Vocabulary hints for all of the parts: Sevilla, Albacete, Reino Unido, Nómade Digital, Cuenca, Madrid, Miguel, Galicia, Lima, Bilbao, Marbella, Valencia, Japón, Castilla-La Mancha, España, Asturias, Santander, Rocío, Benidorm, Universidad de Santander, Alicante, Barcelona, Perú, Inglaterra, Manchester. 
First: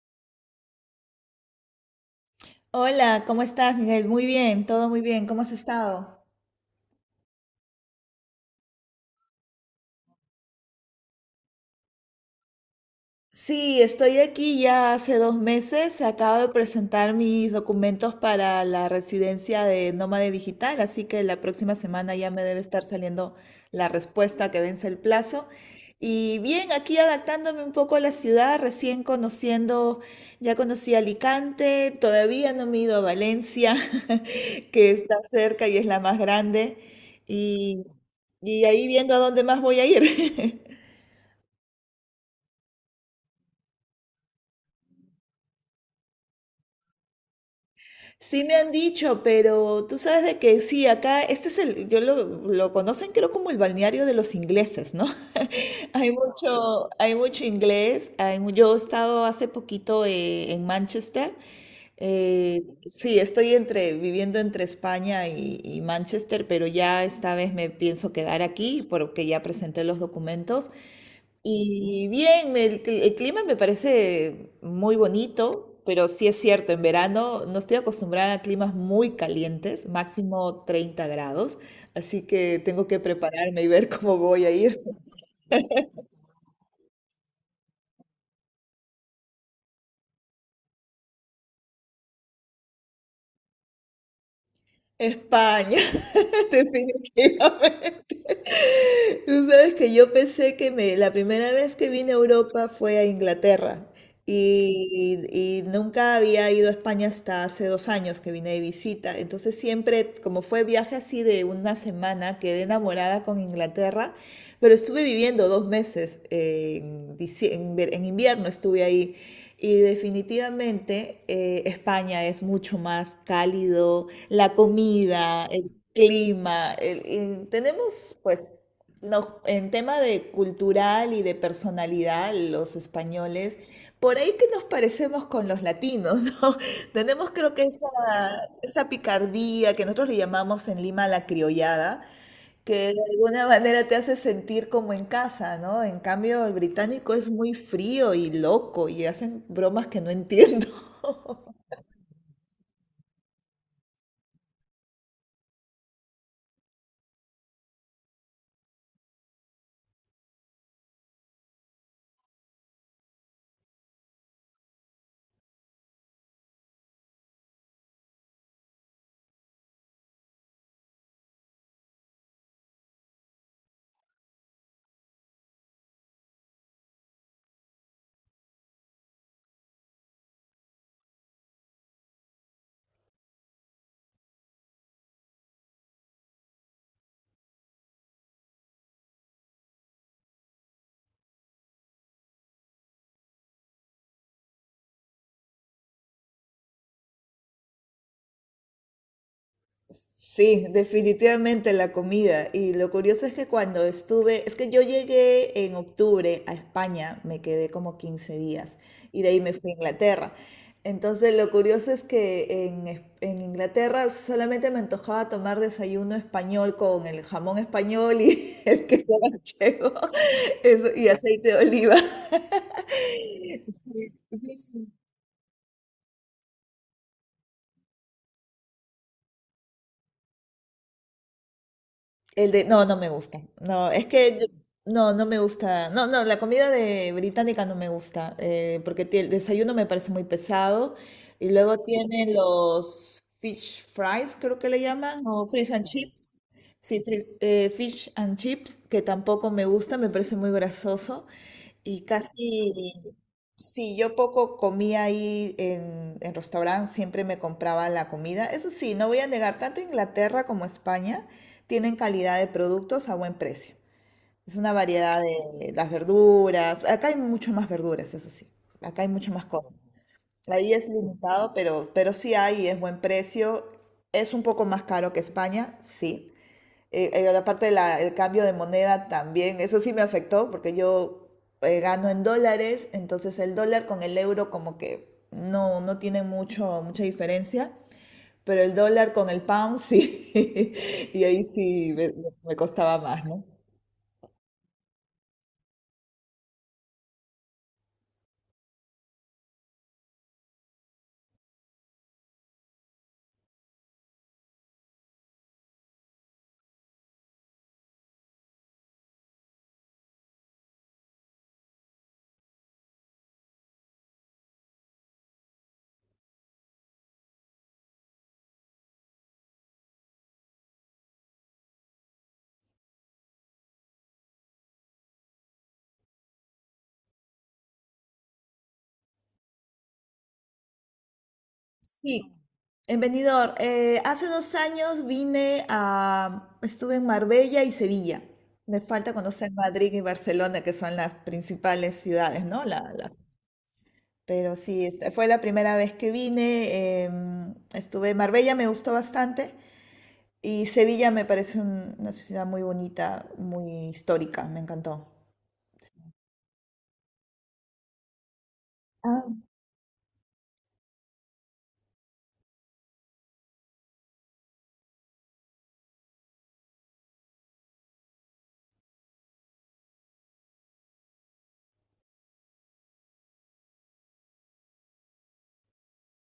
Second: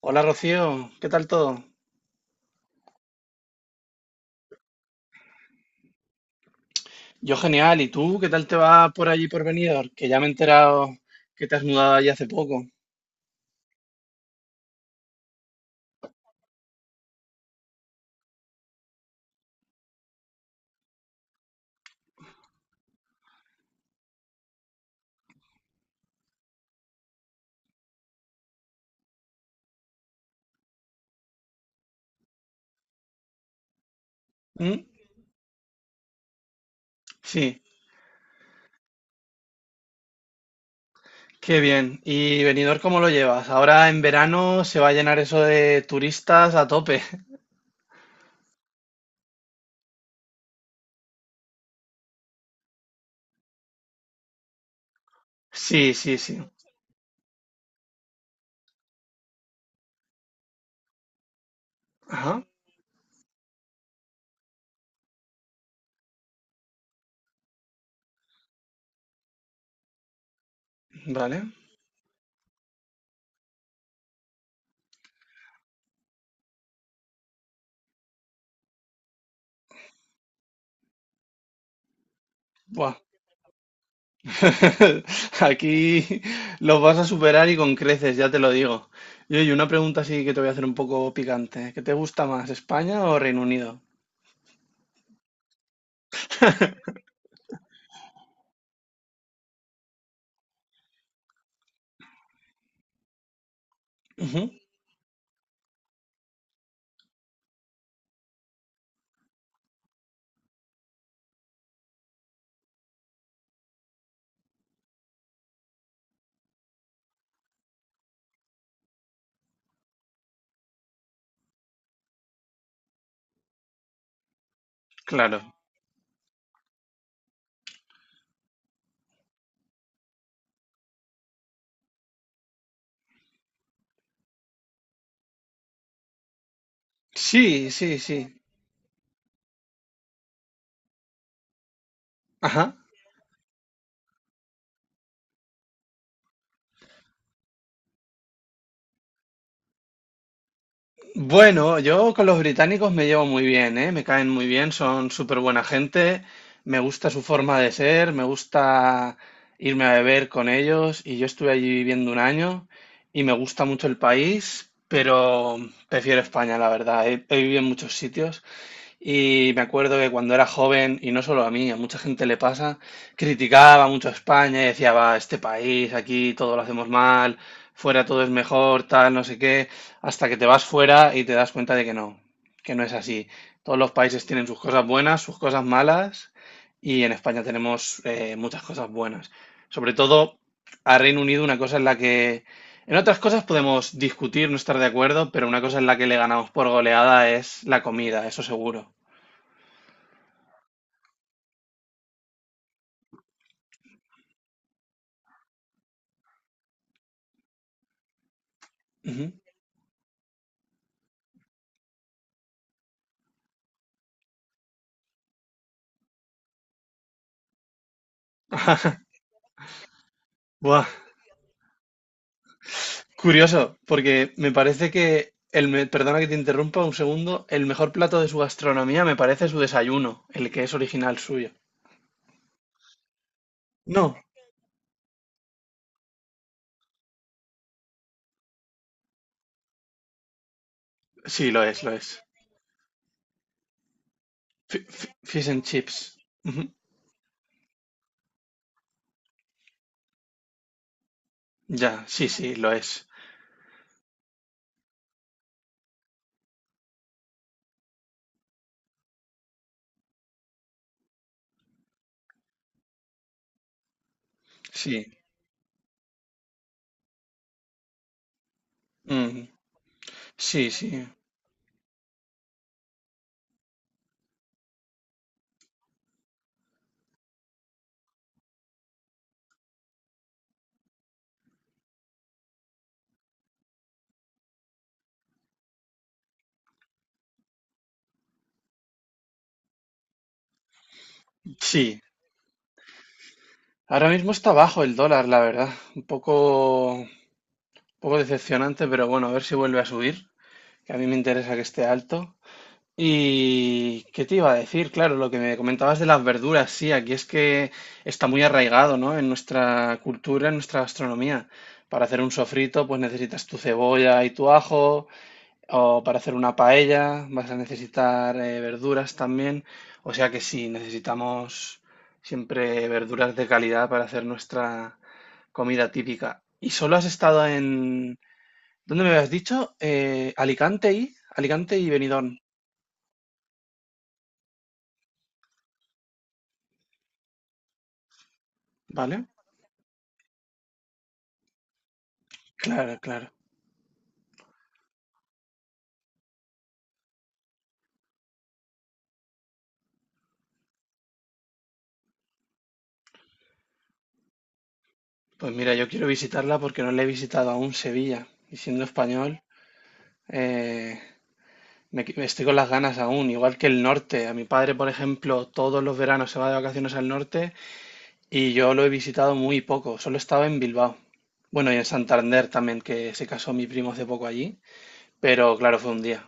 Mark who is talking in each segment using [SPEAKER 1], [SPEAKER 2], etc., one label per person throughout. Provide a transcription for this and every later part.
[SPEAKER 1] Hola Rocío, ¿qué tal todo?
[SPEAKER 2] Hola, ¿cómo estás, Miguel? Muy bien, todo muy bien. ¿Cómo has estado?
[SPEAKER 1] Yo genial, ¿y tú qué tal te va por allí por Benidorm? Que ya me he enterado que te has mudado allí hace poco.
[SPEAKER 2] Sí, estoy aquí ya hace 2 meses. Acabo de presentar mis documentos para la residencia de Nómade Digital, así que la próxima semana ya me debe estar saliendo la respuesta que vence el plazo. Y bien, aquí adaptándome un poco a la ciudad, recién conociendo, ya conocí Alicante, todavía no me he ido a Valencia,
[SPEAKER 1] ¿Mm?
[SPEAKER 2] que está cerca y es la más grande,
[SPEAKER 1] Sí,
[SPEAKER 2] y, y ahí viendo a dónde más voy a ir.
[SPEAKER 1] qué bien. ¿Y Benidorm cómo lo llevas? Ahora en verano se va a llenar eso de turistas a tope.
[SPEAKER 2] Sí me han dicho, pero tú sabes de que sí, acá, este es el, yo lo conocen creo como el balneario de los ingleses, ¿no?
[SPEAKER 1] Sí, sí, sí.
[SPEAKER 2] Hay mucho inglés, yo he estado hace poquito en Manchester,
[SPEAKER 1] Ajá,
[SPEAKER 2] sí, viviendo entre España y Manchester, pero ya esta vez me pienso quedar aquí porque ya presenté los documentos.
[SPEAKER 1] vale.
[SPEAKER 2] Y bien, el clima me parece muy bonito, pero sí es cierto, en verano no estoy acostumbrada a climas muy calientes, máximo 30 grados, así que tengo
[SPEAKER 1] Buah.
[SPEAKER 2] que prepararme y ver cómo voy a ir.
[SPEAKER 1] Aquí los vas a superar y con creces, ya te lo digo. Y oye, una pregunta así que te voy a hacer un poco picante. ¿Qué te gusta más, España o Reino Unido?
[SPEAKER 2] España, definitivamente. Tú sabes que yo pensé la primera vez que vine a Europa fue a Inglaterra.
[SPEAKER 1] Ujú.
[SPEAKER 2] Y nunca había ido a España hasta hace 2 años que vine de visita. Entonces siempre, como fue viaje así de una semana, quedé enamorada con Inglaterra, pero estuve viviendo 2 meses, en, dicie- en ver- en invierno estuve ahí. Y definitivamente España es mucho más cálido, la
[SPEAKER 1] Claro.
[SPEAKER 2] comida, el clima. Y tenemos pues no, en tema de cultural y de personalidad, los españoles, por ahí que nos parecemos con los latinos, ¿no? Tenemos creo que
[SPEAKER 1] Sí, sí, sí.
[SPEAKER 2] esa picardía que nosotros le llamamos en Lima la criollada,
[SPEAKER 1] Ajá.
[SPEAKER 2] que de alguna manera te hace sentir como en casa, ¿no? En cambio, el británico es muy frío y loco y hacen bromas que no entiendo.
[SPEAKER 1] Bueno, yo con los británicos me llevo muy bien, ¿eh? Me caen muy bien, son súper buena gente, me gusta su forma de ser, me gusta irme a beber con ellos y yo estuve allí viviendo un año y me gusta mucho el país, pero prefiero España, la verdad. He vivido en muchos sitios. Y me acuerdo que cuando era joven, y no solo a mí, a mucha gente le pasa, criticaba mucho a España y decía, va, este país, aquí todo lo hacemos mal, fuera todo es mejor, tal, no sé qué, hasta que te vas fuera y te das cuenta de que no es así. Todos los países tienen sus cosas buenas, sus cosas malas, y en España tenemos muchas cosas buenas. Sobre todo a Reino Unido, una cosa en la que... En otras cosas podemos discutir, no estar de acuerdo, pero una cosa en la que le ganamos por goleada es la comida, eso seguro.
[SPEAKER 2] Sí, definitivamente la comida. Y lo curioso es que es que yo llegué en octubre a España, me quedé como 15 días y de
[SPEAKER 1] Ujú.
[SPEAKER 2] ahí me fui a Inglaterra. Entonces lo curioso es que en Inglaterra solamente me antojaba tomar desayuno español con el jamón español y el queso manchego
[SPEAKER 1] Buah,
[SPEAKER 2] eso, y aceite de oliva. Sí,
[SPEAKER 1] curioso, porque me parece
[SPEAKER 2] sí.
[SPEAKER 1] que perdona que te interrumpa un segundo, el mejor plato de su gastronomía me parece su desayuno, el que es original suyo.
[SPEAKER 2] No, no me gusta. No, es
[SPEAKER 1] No,
[SPEAKER 2] que no, no me gusta. No, no, la comida de británica no me gusta, porque el desayuno me parece muy pesado.
[SPEAKER 1] sí,
[SPEAKER 2] Y
[SPEAKER 1] lo
[SPEAKER 2] luego
[SPEAKER 1] es, lo es.
[SPEAKER 2] tienen los fish fries, creo que le llaman,
[SPEAKER 1] Fish
[SPEAKER 2] o
[SPEAKER 1] and
[SPEAKER 2] fish and
[SPEAKER 1] chips.
[SPEAKER 2] chips.
[SPEAKER 1] Ujú.
[SPEAKER 2] Sí, fish and chips, que tampoco me gusta, me parece muy grasoso. Y
[SPEAKER 1] Ya, sí, sí, lo
[SPEAKER 2] casi,
[SPEAKER 1] es.
[SPEAKER 2] sí, yo poco comía ahí en restaurante, siempre me compraba la comida. Eso sí, no voy a negar, tanto Inglaterra como España tienen calidad de productos a buen precio. Es una
[SPEAKER 1] Sí.
[SPEAKER 2] variedad de las verduras. Acá hay mucho más verduras, eso sí. Acá hay mucho más
[SPEAKER 1] Mm.
[SPEAKER 2] cosas.
[SPEAKER 1] Sí,
[SPEAKER 2] Ahí es
[SPEAKER 1] sí.
[SPEAKER 2] limitado, pero sí hay, es buen precio. Es un poco más caro que España, sí. Aparte del cambio de moneda también, eso sí me afectó porque yo gano en dólares, entonces el dólar con el euro como que no, no tiene mucha diferencia, pero el dólar con el pound sí, y ahí sí
[SPEAKER 1] Sí.
[SPEAKER 2] me costaba más, ¿no?
[SPEAKER 1] Ahora mismo está bajo el dólar, la verdad. Un poco decepcionante, pero bueno, a ver si vuelve a subir, que a mí me interesa que esté alto. ¿Y qué te iba a decir? Claro, lo que me comentabas de las verduras, sí, aquí es que está muy arraigado, ¿no? En nuestra cultura, en nuestra gastronomía. Para hacer un sofrito, pues necesitas tu cebolla y tu ajo, o para hacer una paella vas a necesitar verduras también. O sea que sí, necesitamos siempre verduras de calidad para hacer nuestra comida típica. ¿Y solo has estado en... ¿Dónde me habías dicho? Alicante y... Alicante y
[SPEAKER 2] Sí,
[SPEAKER 1] Benidorm,
[SPEAKER 2] en Benidorm, hace 2 años estuve en Marbella y Sevilla. Me falta
[SPEAKER 1] ¿vale?
[SPEAKER 2] conocer Madrid y Barcelona, que son las principales ciudades, ¿no? La-
[SPEAKER 1] Claro,
[SPEAKER 2] Las
[SPEAKER 1] claro.
[SPEAKER 2] Pero sí, fue la primera vez que vine. Estuve en Marbella, me gustó bastante. Y Sevilla me parece una ciudad muy bonita, muy histórica, me encantó.
[SPEAKER 1] Pues mira, yo quiero visitarla porque no la he visitado aún Sevilla. Y siendo
[SPEAKER 2] Ah,
[SPEAKER 1] español, eh, estoy con las ganas aún, igual que el norte. A mi padre, por ejemplo, todos los veranos se va de vacaciones al norte y yo lo he visitado muy poco. Solo estaba en Bilbao. Bueno, y en Santander también, que se casó mi primo hace poco allí. Pero claro, fue un día.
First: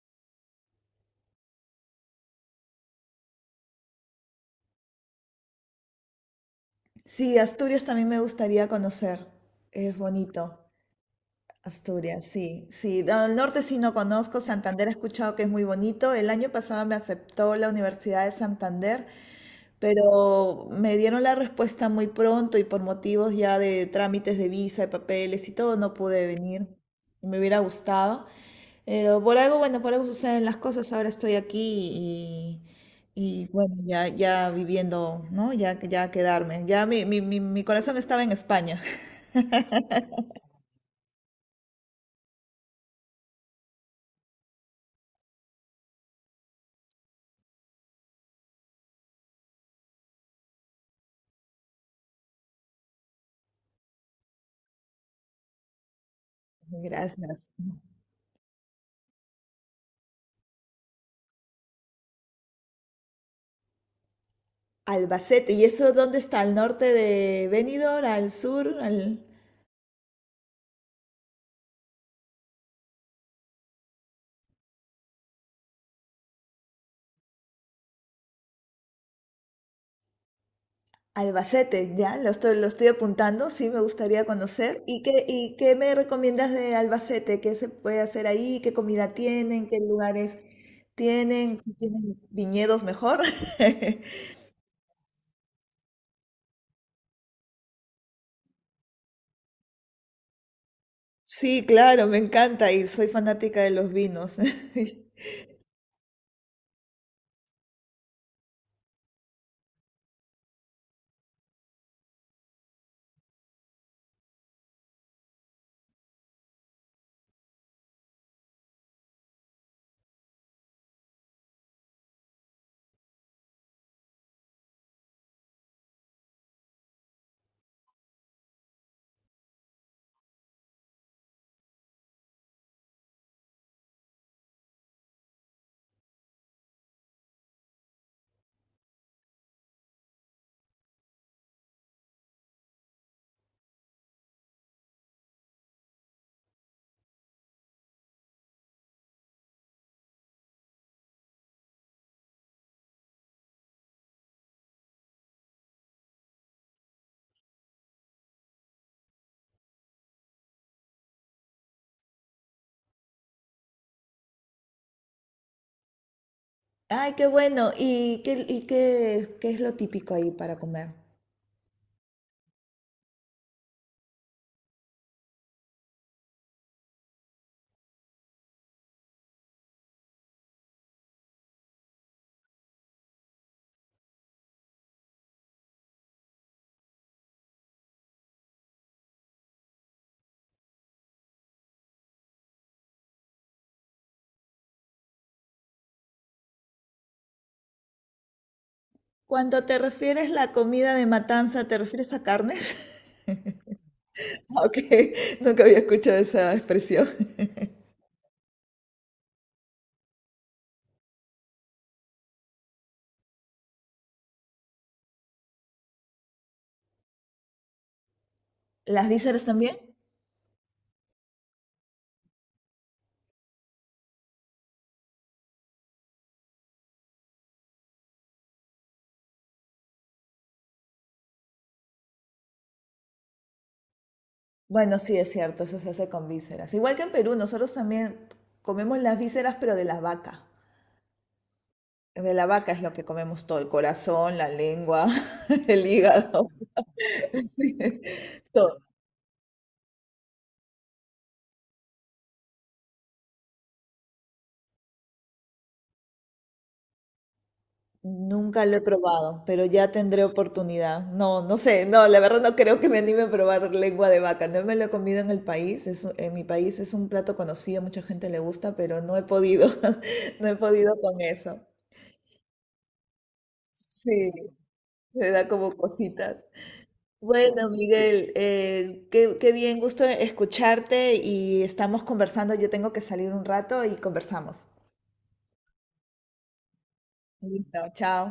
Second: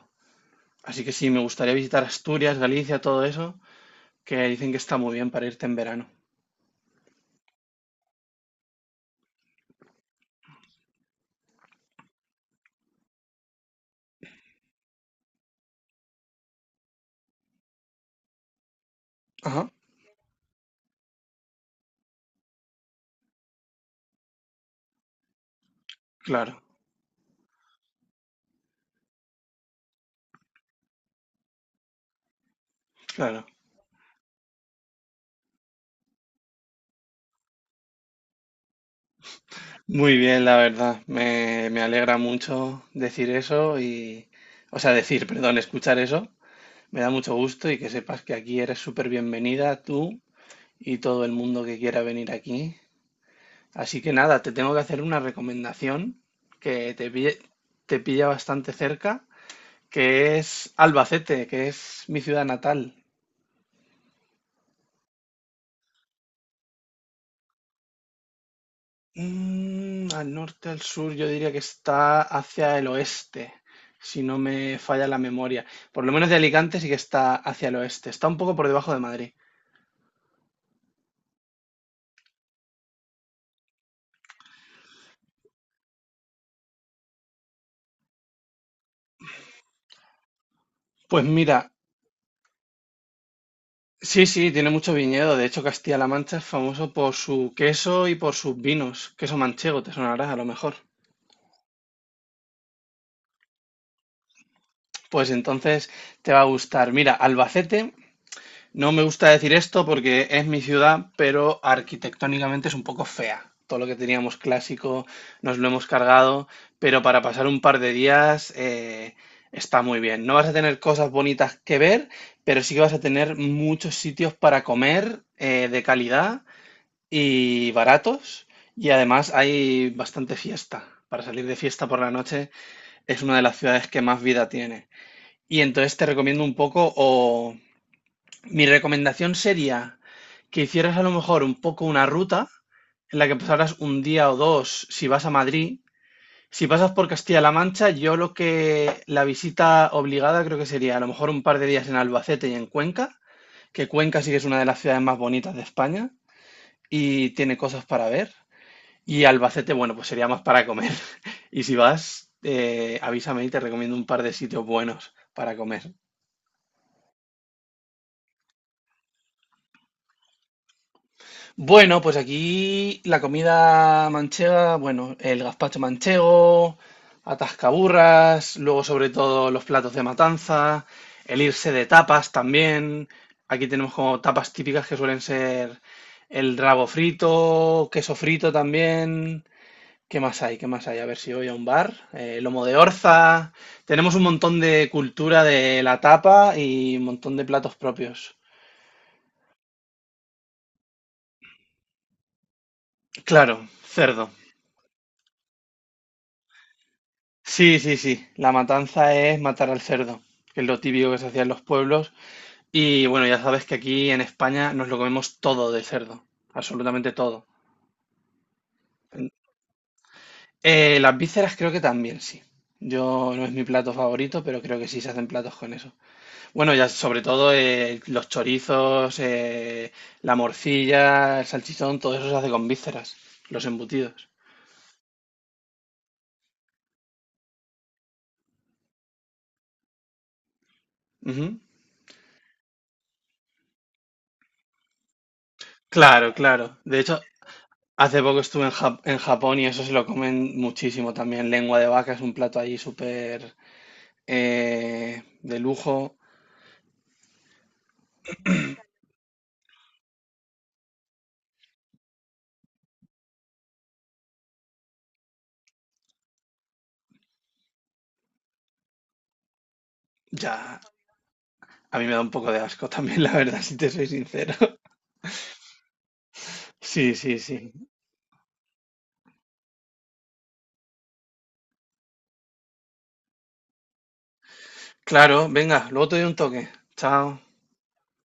[SPEAKER 1] Así que sí, me gustaría visitar Asturias, Galicia, todo eso, que dicen que está muy bien para irte en verano.
[SPEAKER 2] sí, Asturias también me gustaría conocer. Es bonito. Asturias, sí, sí. No, al norte sí no conozco. Santander he escuchado que es muy bonito. El año pasado me aceptó la Universidad de Santander.
[SPEAKER 1] Ajá,
[SPEAKER 2] Pero me dieron la respuesta muy pronto y por motivos ya de trámites de visa, de papeles y todo, no pude
[SPEAKER 1] claro,
[SPEAKER 2] venir. Me hubiera gustado. Pero por algo, bueno, por algo suceden las cosas. Ahora estoy aquí y,
[SPEAKER 1] claro.
[SPEAKER 2] y bueno, ya viviendo, ¿no? Ya quedarme. Ya mi corazón estaba en España.
[SPEAKER 1] Muy bien, la verdad. Me alegra mucho decir eso y, o sea, decir, perdón, escuchar eso. Me da mucho gusto y que sepas que aquí eres súper bienvenida tú y todo el mundo que quiera venir aquí. Así que nada, te tengo que hacer una recomendación que te pille-
[SPEAKER 2] Gracias.
[SPEAKER 1] te pilla bastante cerca, que es Albacete, que es mi ciudad natal.
[SPEAKER 2] Albacete. ¿Y eso dónde está? ¿Al norte de Benidorm? ¿Al sur? ¿Al?
[SPEAKER 1] Mm, al norte, al sur, yo diría que está hacia el oeste, si no me falla la memoria. Por lo menos de Alicante sí que está hacia el oeste. Está un poco por debajo de Madrid.
[SPEAKER 2] Albacete, ya, lo estoy apuntando, sí me gustaría conocer. ¿Y qué me recomiendas de Albacete? ¿Qué se puede hacer ahí? ¿Qué comida tienen? ¿Qué lugares
[SPEAKER 1] Pues
[SPEAKER 2] tienen?
[SPEAKER 1] mira,
[SPEAKER 2] Si tienen viñedos mejor.
[SPEAKER 1] sí, sí, tiene mucho viñedo. De hecho, Castilla-La Mancha es famoso por su queso y por sus vinos. Queso manchego, te sonará a lo mejor.
[SPEAKER 2] Sí, claro, me encanta y soy fanática de los vinos.
[SPEAKER 1] Pues entonces te va a gustar. Mira, Albacete. No me gusta decir esto porque es mi ciudad, pero arquitectónicamente es un poco fea. Todo lo que teníamos clásico nos lo hemos cargado, pero para pasar un par de días está muy bien. No vas a tener cosas bonitas que ver, pero sí que vas a tener muchos sitios para comer de calidad y baratos. Y además hay bastante fiesta. Para salir de fiesta por la noche es una de las ciudades que más vida tiene. Y entonces te recomiendo un poco o mi recomendación sería que hicieras a lo mejor un poco una ruta en la que pasaras un día o dos si vas a Madrid. Si pasas por Castilla-La Mancha, yo lo que la visita obligada creo que sería a lo mejor un par de días en Albacete y en Cuenca, que Cuenca sí que es una de las ciudades más bonitas de España y tiene cosas para ver. Y Albacete, bueno, pues sería más para comer. Y si vas, avísame y te recomiendo un par de sitios buenos para comer.
[SPEAKER 2] Ay, qué bueno. ¿Y qué es lo típico ahí para comer?
[SPEAKER 1] Bueno, pues aquí la comida manchega, bueno, el gazpacho manchego, atascaburras, luego sobre todo los platos de matanza, el irse de tapas también. Aquí tenemos como tapas típicas que suelen ser el rabo frito, queso frito también. ¿Qué más hay? ¿Qué más hay? A ver si voy a un bar. Lomo de orza. Tenemos un montón de cultura de la tapa y un montón de platos propios.
[SPEAKER 2] Cuando te refieres la comida de matanza, ¿te refieres a carnes?
[SPEAKER 1] Claro, cerdo.
[SPEAKER 2] Ok, nunca había escuchado esa expresión.
[SPEAKER 1] Sí, sí, sí. La matanza es matar al cerdo, que es lo típico que se hacía en los pueblos. Y bueno, ya sabes que aquí en España nos lo comemos todo de cerdo, absolutamente todo.
[SPEAKER 2] ¿Las vísceras también?
[SPEAKER 1] Las vísceras creo que también sí. Yo no es mi plato favorito, pero creo que sí se hacen platos con eso. Bueno, ya sobre todo los chorizos, la morcilla, el salchichón, todo eso se hace con vísceras, los embutidos.
[SPEAKER 2] Bueno, sí, es cierto, eso se hace con vísceras. Igual que en Perú, nosotros también comemos las vísceras, pero de la vaca.
[SPEAKER 1] Ujú.
[SPEAKER 2] De la vaca es lo que comemos todo, el corazón, la lengua, el
[SPEAKER 1] Claro,
[SPEAKER 2] hígado,
[SPEAKER 1] claro. De hecho,
[SPEAKER 2] sí,
[SPEAKER 1] hace poco estuve en,
[SPEAKER 2] todo.
[SPEAKER 1] En Japón y eso se lo comen muchísimo también. Lengua de vaca es un plato allí súper de lujo.
[SPEAKER 2] Nunca lo he probado, pero ya tendré oportunidad. No, no sé, no, la verdad no creo que me anime a probar lengua de vaca. No me lo he comido en el país, en mi país es un plato conocido, mucha gente le gusta, pero no he podido, no he
[SPEAKER 1] Ya,
[SPEAKER 2] podido con eso.
[SPEAKER 1] a mí me da un poco de asco también, la verdad, si te soy
[SPEAKER 2] Sí,
[SPEAKER 1] sincero.
[SPEAKER 2] se da como cositas.
[SPEAKER 1] Sí, sí,
[SPEAKER 2] Bueno,
[SPEAKER 1] sí.
[SPEAKER 2] Miguel, qué bien, gusto escucharte y estamos conversando. Yo tengo que salir un rato y conversamos.
[SPEAKER 1] Claro, venga, luego te doy un toque. Chao.
[SPEAKER 2] Listo, chao.